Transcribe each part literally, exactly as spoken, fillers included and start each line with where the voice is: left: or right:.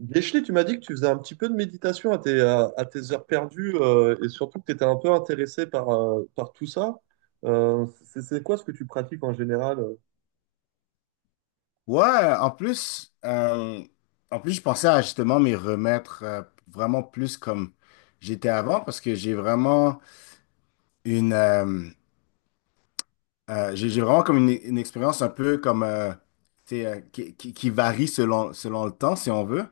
right: Guéchelé, tu m'as dit que tu faisais un petit peu de méditation à tes, à, à tes heures perdues euh, et surtout que tu étais un peu intéressé par, euh, par tout ça. Euh, c'est c'est quoi ce que tu pratiques en général? euh
left: Ouais, en plus, euh, en plus, je pensais à justement m'y remettre, euh, vraiment plus comme j'étais avant, parce que j'ai vraiment une, euh, euh, j'ai j'ai vraiment comme une, une expérience un peu comme euh, tu sais, euh, qui, qui, qui varie selon, selon le temps, si on veut.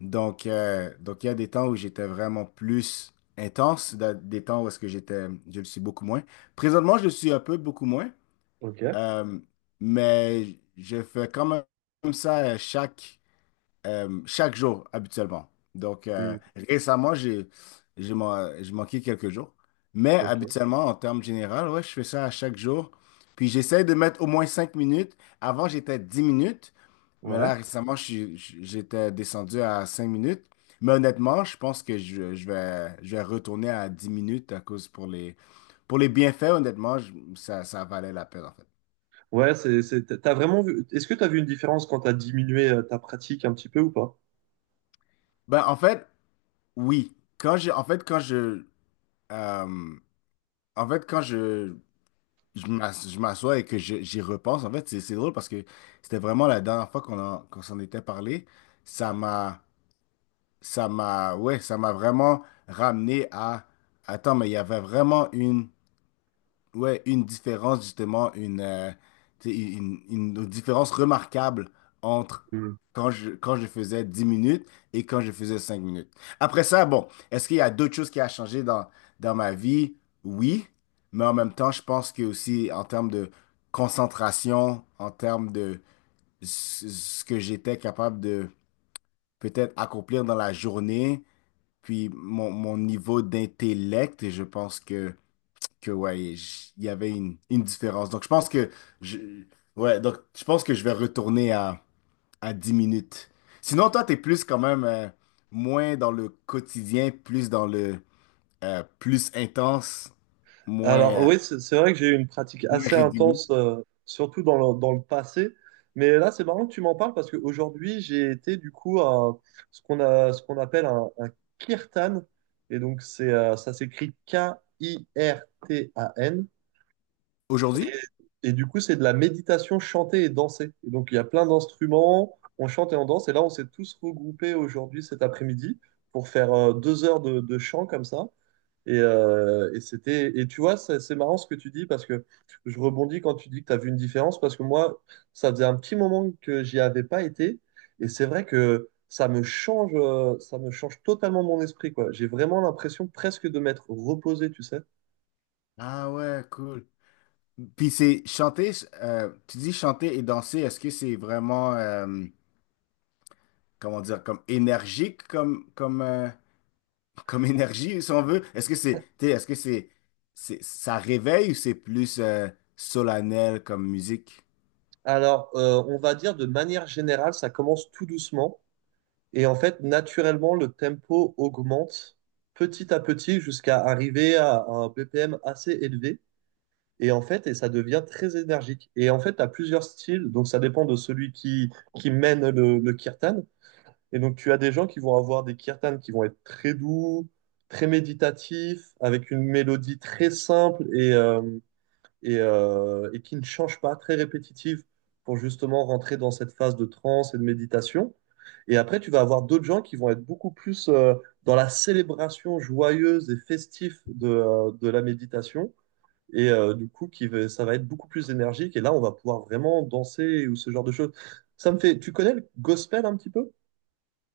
left: Donc, euh, donc il y a des temps où j'étais vraiment plus intense, da- des temps où est-ce que j'étais, je le suis beaucoup moins. Présentement, je le suis un peu beaucoup moins,
right: Ok.
left: euh, mais je fais quand même ça, euh, chaque euh, chaque jour habituellement. Donc euh,
right: Hmm,
left: récemment, j'ai j'ai man- j'ai manqué quelques jours. Mais
right: ok.
left: habituellement, en termes généraux, ouais, je fais ça à chaque jour. Puis j'essaie de mettre au moins cinq minutes. Avant, j'étais à dix minutes. Mais
right: Ouais.
left: là, récemment, je suis- je- j'étais descendu à cinq minutes. Mais honnêtement, je pense que je, je vais, je vais retourner à dix minutes, à cause pour les, pour les bienfaits. Honnêtement, je- ça, ça valait la peine en fait.
right: Ouais, c'est, c'est, t'as vraiment vu. Est-ce que tu as vu une différence quand tu as diminué euh, ta pratique un petit peu ou pas?
left: Ben, en fait, oui. Quand j'ai, en fait, quand je, euh, En fait, quand je, je m'as- je m'assois et que je- j'y repense, en fait, c'est c'est drôle parce que c'était vraiment la dernière fois qu'on en- qu'on s'en était parlé. Ça m'a, ça m'a, ouais, ça m'a vraiment ramené à... Attends, mais il y avait vraiment une, ouais, une différence, justement, une, euh, tu sais, une, une- une différence remarquable entre quand je, quand je faisais dix minutes et quand je faisais cinq minutes. Après ça, bon, est-ce qu'il y a d'autres choses qui a changé dans, dans ma vie? Oui, mais en même temps, je pense que aussi en termes de concentration, en termes de ce ce que j'étais capable de peut-être accomplir dans la journée, puis mon, mon niveau d'intellect, je pense que que ouais, j- il y avait une, une différence. Donc je pense que je ouais, donc je pense que je vais retourner à à dix minutes. Sinon, toi, t'es plus quand même, euh, moins dans le quotidien, plus dans le, euh, plus intense, moins
right: Alors
left: euh,
right: oui, c'est c'est vrai que j'ai eu une pratique
left: moins
right: assez
left: régulier.
right: intense, euh, surtout dans le, dans le passé. Mais là, c'est marrant que tu m'en parles parce qu'aujourd'hui, j'ai été du coup à ce qu'on a, ce qu'on appelle un, un kirtan. Et donc, c'est, euh, ça s'écrit K I R T A N.
left: Aujourd'hui?
right: Et du coup, c'est de la méditation chantée et dansée. Et donc, il y a plein d'instruments, on chante et on danse. Et là, on s'est tous regroupés aujourd'hui, cet après-midi, pour faire euh, deux heures de, de chant comme ça. Et, euh, et c'était, et tu vois, c'est c'est marrant ce que tu dis parce que je rebondis quand tu dis que tu as vu une différence parce que moi, ça faisait un petit moment que j'y avais pas été et c'est vrai que ça me change, euh, ça me change totalement mon esprit, quoi. J'ai vraiment l'impression presque de m'être reposé, tu sais.
left: Ah ouais, cool. Puis c'est chanter... euh, tu dis chanter et danser, est-ce que c'est vraiment, euh, comment dire, comme énergique comme, comme, euh, comme énergie, si on veut? Est-ce que c'est, t'sais, est-ce que c'est, c'est, ça réveille, ou c'est plus euh, solennel comme musique?
right: Alors, euh, on va dire de manière générale, ça commence tout doucement et en fait, naturellement, le tempo augmente petit à petit jusqu'à arriver à un B P M assez élevé. Et en fait, et ça devient très énergique. Et en fait, tu as plusieurs styles, donc ça dépend de celui qui, qui mène le, le kirtan. Et donc, tu as des gens qui vont avoir des kirtans qui vont être très doux, très méditatifs, avec une mélodie très simple et, euh, et, euh, et qui ne change pas, très répétitive, pour justement rentrer dans cette phase de transe et de méditation. Et après, tu vas avoir d'autres gens qui vont être beaucoup plus euh, dans la célébration joyeuse et festive de, euh, de la méditation. Et euh, du coup, qui va- ça va être beaucoup plus énergique. Et là, on va pouvoir vraiment danser ou ce genre de choses. Ça me fait. Tu connais le gospel un petit peu?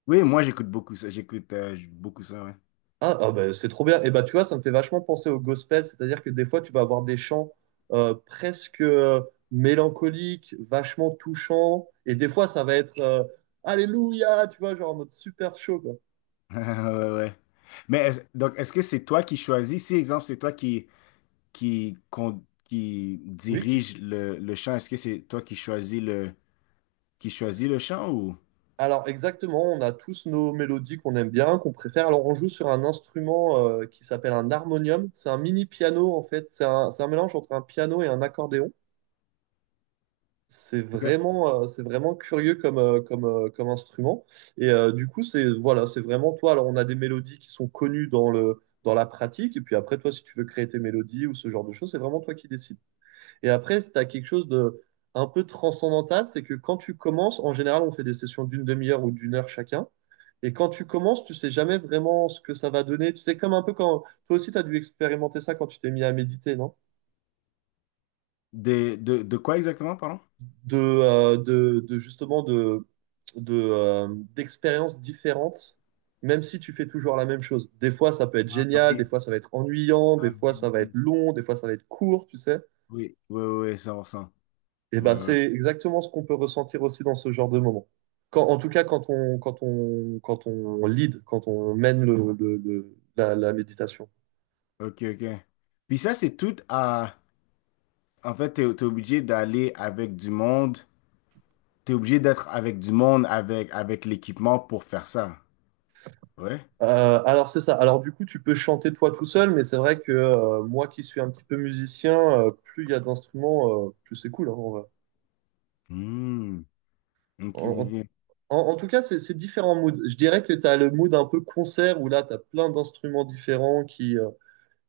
left: Oui, moi j'écoute beaucoup ça, j'écoute euh, beaucoup ça, ouais.
right: Ah, ah bah, c'est trop bien. Et bah, tu vois, ça me fait vachement penser au gospel. C'est-à-dire que des fois, tu vas avoir des chants euh, presque euh, mélancoliques, vachement touchants. Et des fois, ça va être euh, Alléluia, tu vois, genre en mode super chaud, quoi.
left: Ouais, ouais. Mais est-ce- donc, est-ce que c'est toi qui choisis? Si, exemple, c'est toi qui, qui, con- qui
right: Oui.
left: dirige le, le chant, est-ce que c'est toi qui choisis le, qui choisis le chant, ou?
right: Alors exactement, on a tous nos mélodies qu'on aime bien, qu'on préfère. Alors on joue sur un instrument euh, qui s'appelle un harmonium. C'est un mini piano en fait. C'est un, c'est un mélange entre un piano et un accordéon. C'est
left: OK.
right: vraiment, euh, c'est vraiment curieux comme, euh, comme, euh, comme instrument. Et euh, du coup, c'est voilà, c'est vraiment toi. Alors on a des mélodies qui sont connues dans le, dans la pratique. Et puis après, toi, si tu veux créer tes mélodies ou ce genre de choses, c'est vraiment toi qui décides. Et après, tu as quelque chose de un peu transcendantal, c'est que quand tu commences, en général, on fait des sessions d'une demi-heure ou d'une heure chacun. Et quand tu commences, tu sais jamais vraiment ce que ça va donner. Tu sais, comme un peu quand toi aussi, tu as dû expérimenter ça quand tu t'es mis à méditer, non?
left: De, de, de quoi exactement, pardon?
right: De, euh, de, de justement de, de, euh, d'expériences différentes, même si tu fais toujours la même chose. Des fois, ça peut être
left: Ah
right: génial, des
left: oui,
right: fois, ça va être ennuyant, des
left: ah,
right: fois,
left: oui,
right: ça
left: oui,
right: va être
left: oui,
right: long, des fois, ça va être court, tu sais.
left: oui, oui, oui, cent pour cent.
right: Et
left: Ouais,
right: ben,
left: ouais.
right: c'est exactement ce qu'on peut ressentir aussi dans ce genre de moment. Quand, en tout cas, quand on, quand on, quand on lead, quand on mène le, le- le- la, la méditation.
left: Ok, ok. Puis ça, c'est tout à... En fait, t'es, t'es obligé d'aller avec du monde. T'es obligé d'être avec du monde, avec, avec l'équipement pour faire ça. Ouais?
right: Euh, alors, c'est ça. Alors, du coup, tu peux chanter toi tout seul, mais c'est vrai que euh, moi qui suis un petit peu musicien, euh, plus il y a d'instruments, euh, plus c'est cool, hein, en vrai.
left: Hmm. Ok,
right: En,
left: ok.
right: en- en tout cas, c'est c'est différents moods. Je dirais que tu as le mood un peu concert où là, tu as plein d'instruments différents qui, euh,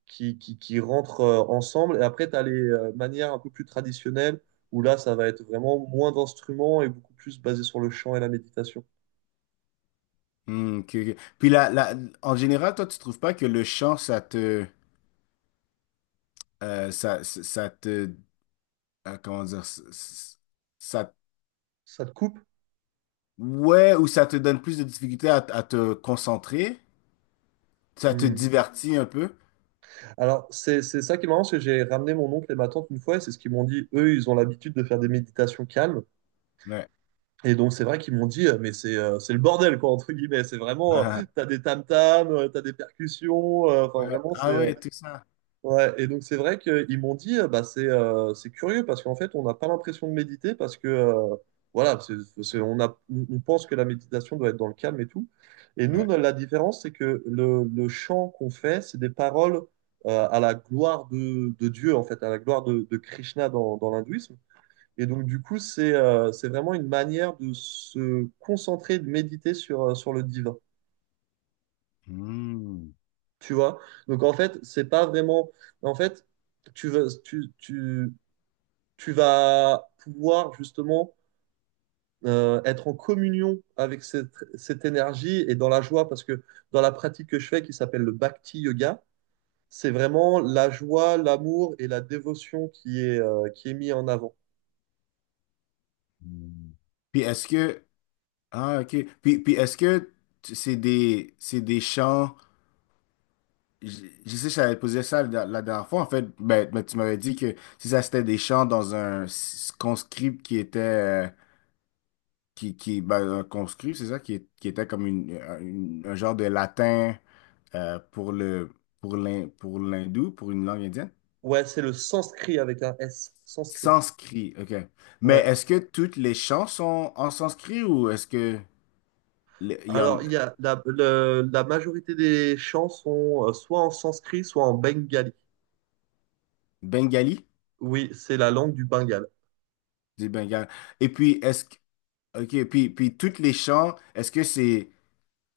right: qui, qui, qui rentrent euh, ensemble. Et après, tu as les euh, manières un peu plus traditionnelles, où là, ça va être vraiment moins d'instruments et beaucoup plus basé sur le chant et la méditation.
left: Hmm, ok, ok. Puis là, là, en général, toi, tu trouves pas que le chant, ça te... euh, ça, ça ça te... euh, comment dire? Ça, ça-
right: Ça te coupe?
left: ouais, ou ça te donne plus de difficulté à, à te concentrer? Ça te
right: Hmm.
left: divertit un peu?
right: Alors, c'est, c'est ça qui est marrant, c'est que j'ai ramené mon oncle et ma tante une fois, et c'est ce qu'ils m'ont dit. Eux, ils ont l'habitude de faire des méditations calmes.
left: Ouais.
right: Et donc, c'est vrai qu'ils m'ont dit, euh, mais c'est euh, c'est le bordel, quoi, entre guillemets. C'est vraiment, euh, t'as des tam-tams, euh, t'as des percussions, euh, enfin,
left: Ouais.
right: vraiment. c'est...
left: Ah
right: euh,
left: ouais, tout ça.
right: Ouais, et donc c'est vrai qu'ils m'ont dit, euh, bah, c'est euh, c'est curieux parce qu'en fait, on n'a pas l'impression de méditer parce que, euh, voilà, c'est, c'est- on a, on on pense que la méditation doit être dans le calme et tout. Et nous,
left: Ouais.
right: no- la différence, c'est que le, le chant qu'on fait, c'est des paroles euh, à la gloire de, de Dieu, en fait, à la gloire de, de Krishna dans, dans l'hindouisme. Et donc, du coup, c'est euh, c'est vraiment une manière de se concentrer, de méditer sur, euh, sur le divin,
left: Hmm.
right: tu vois? Donc, en fait, c'est pas vraiment. En fait, tu veux, tu, tu, tu vas pouvoir justement euh, être en communion avec cette, cette énergie et dans la joie, parce que dans la pratique que je fais, qui s'appelle le Bhakti Yoga, c'est vraiment la joie, l'amour et la dévotion qui est, euh, qui est mis en avant.
left: Hmm. Puis est-ce que... ah ok, puis, puis est-ce que tu- c'est des c'est des chants... je, je sais que j'avais posé ça la, la dernière fois en fait. Ben, ben, tu m'avais dit que si ça c'était des chants dans un s- conscript qui était, euh, qui qui ben, un conscript, c'est ça qui, est- qui était comme une, un une- un genre de latin, euh, pour le... pour l'hin- pour l'hindou, pour une langue indienne.
right: Ouais, c'est le sanskrit avec un S, sanskrit.
left: Sanskrit, ok. Mais
right: Ouais.
left: est-ce que toutes les chants sont en sanskrit, ou est-ce que le- il y en...
right: Alors, il y a la, le- la majorité des chants sont euh, soit en sanskrit, soit en bengali.
left: Bengali?
right: Oui, c'est la langue du Bengale.
left: Du Bengale. Et puis, est-ce que... OK, puis, puis toutes les chants, est-ce que c'est,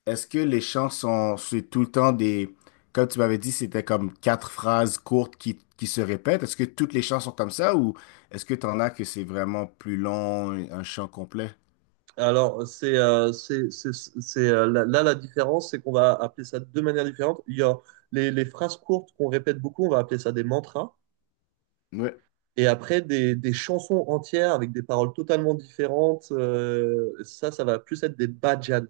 left: est-ce que les chants sont, c'est tout le temps des, comme tu m'avais dit, c'était comme quatre phrases courtes qui, qui se répètent. Est-ce que toutes les chants sont comme ça, ou est-ce que t'en as que c'est vraiment plus long, un chant complet?
right: Alors, c'est euh, c'est c'est c'est, euh, là, là, la différence, c'est qu'on va appeler ça de deux manières différentes. Il y a les, les phrases courtes qu'on répète beaucoup, on va appeler ça des mantras.
left: Ouais.
right: Et après, des, des chansons entières avec des paroles totalement différentes, euh, ça, ça va plus être des bhajans.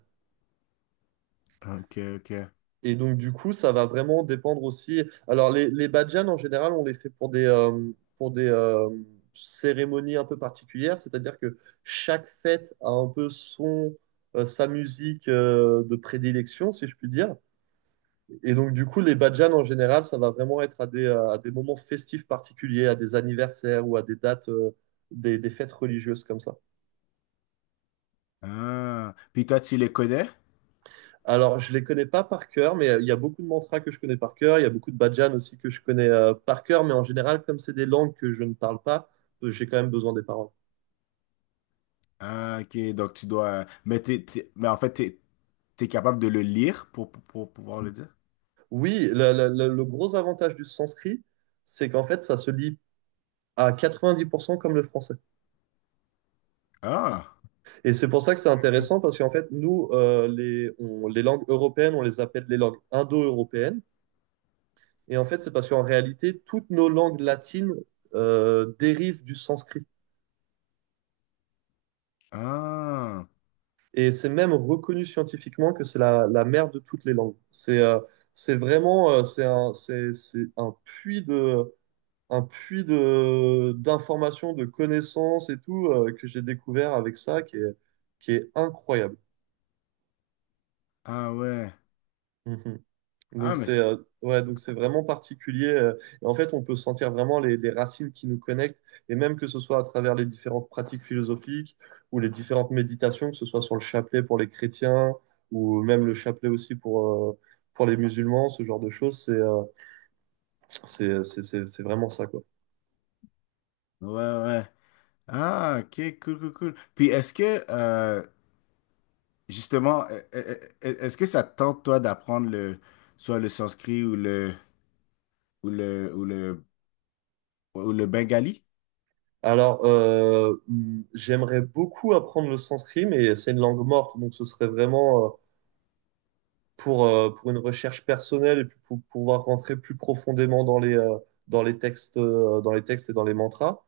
left: OK, OK.
right: Et donc, du coup, ça va vraiment dépendre aussi. Alors, les, les badjans, en général, on les fait pour des, euh, pour des euh, cérémonies un peu particulières, c'est-à-dire que chaque fête a un peu son, euh, sa musique euh, de prédilection, si je puis dire. Et donc, du coup, les badjans, en général, ça va vraiment être à des, à des moments festifs particuliers, à des anniversaires ou à des dates, euh, des, des fêtes religieuses comme ça.
left: Ah. Puis toi, tu les connais?
right: Alors, je les connais pas par cœur, mais euh, il y a beaucoup de mantras que je connais par cœur. Il y a beaucoup de bhajans aussi que je connais euh, par cœur, mais en général, comme c'est des langues que je ne parle pas, euh, j'ai quand même besoin des paroles.
left: Ah, OK. Donc, tu dois, mais t'es, t'es- mais en fait, t'es t'es capable de le lire pour, pour, pour pouvoir le dire?
right: Oui, la- la- la- le gros avantage du sanskrit, c'est qu'en fait, ça se lit à quatre-vingt-dix pour cent comme le français.
left: Ah.
right: Et c'est pour ça que c'est intéressant, parce qu'en fait, nous, euh, les, on- les langues européennes, on les appelle les langues indo-européennes. Et en fait, c'est parce qu'en réalité, toutes nos langues latines euh, dérivent du sanskrit.
left: Ah.
right: Et c'est même reconnu scientifiquement que c'est la, la mère de toutes les langues. C'est euh, c'est vraiment euh, c'est un, c'est, c'est un puits de, un puits de, d'informations, de connaissances et tout euh, que j'ai découvert avec ça qui est, qui est incroyable.
left: Ah ouais.
right: Mhm.
left: Ah,
right: Donc
left: mais
right: c'est
left: c'est-
right: euh, ouais, donc c'est vraiment particulier. Euh, et en fait, on peut sentir vraiment les, les racines qui nous connectent, et même que ce soit à travers les différentes pratiques philosophiques ou les différentes méditations, que ce soit sur le chapelet pour les chrétiens ou même le chapelet aussi pour, euh, pour les musulmans, ce genre de choses, c'est euh, c'est, c'est, c'est, c'est vraiment ça, quoi.
left: ouais, ouais. Ah, ok, cool, cool, cool. Puis est-ce que, euh, justement, e- e- e- e, est-ce que ça te tente, toi, d'apprendre le, soit le sanskrit ou le, ou le, ou le, ou le bengali?
right: Alors, euh, hmm, j'aimerais beaucoup apprendre le sanskrit, mais c'est une langue morte, donc ce serait vraiment euh, pour, euh, pour une recherche personnelle et puis pour pouvoir rentrer plus profondément dans les, euh, dans les textes, euh, dans les textes et dans les mantras.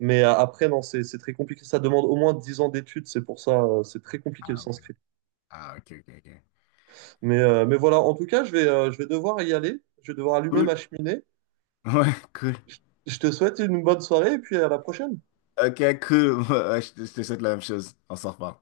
right: Mais euh, après, non, c'est c'est très compliqué. Ça demande au moins dix ans d'études. C'est pour ça, euh, c'est très compliqué le sanskrit.
left: Ah, ok, ok, ok.
right: Mais, euh, mais voilà, en tout cas, je vais, euh, je vais devoir y aller. Je vais devoir allumer ma
left: Cool.
right: cheminée.
left: Ouais, cool.
right: Je te souhaite une bonne soirée et puis à la prochaine.
left: Ok, cool. Ouais, ouais, je te je te souhaite la même chose. On s'en reparle.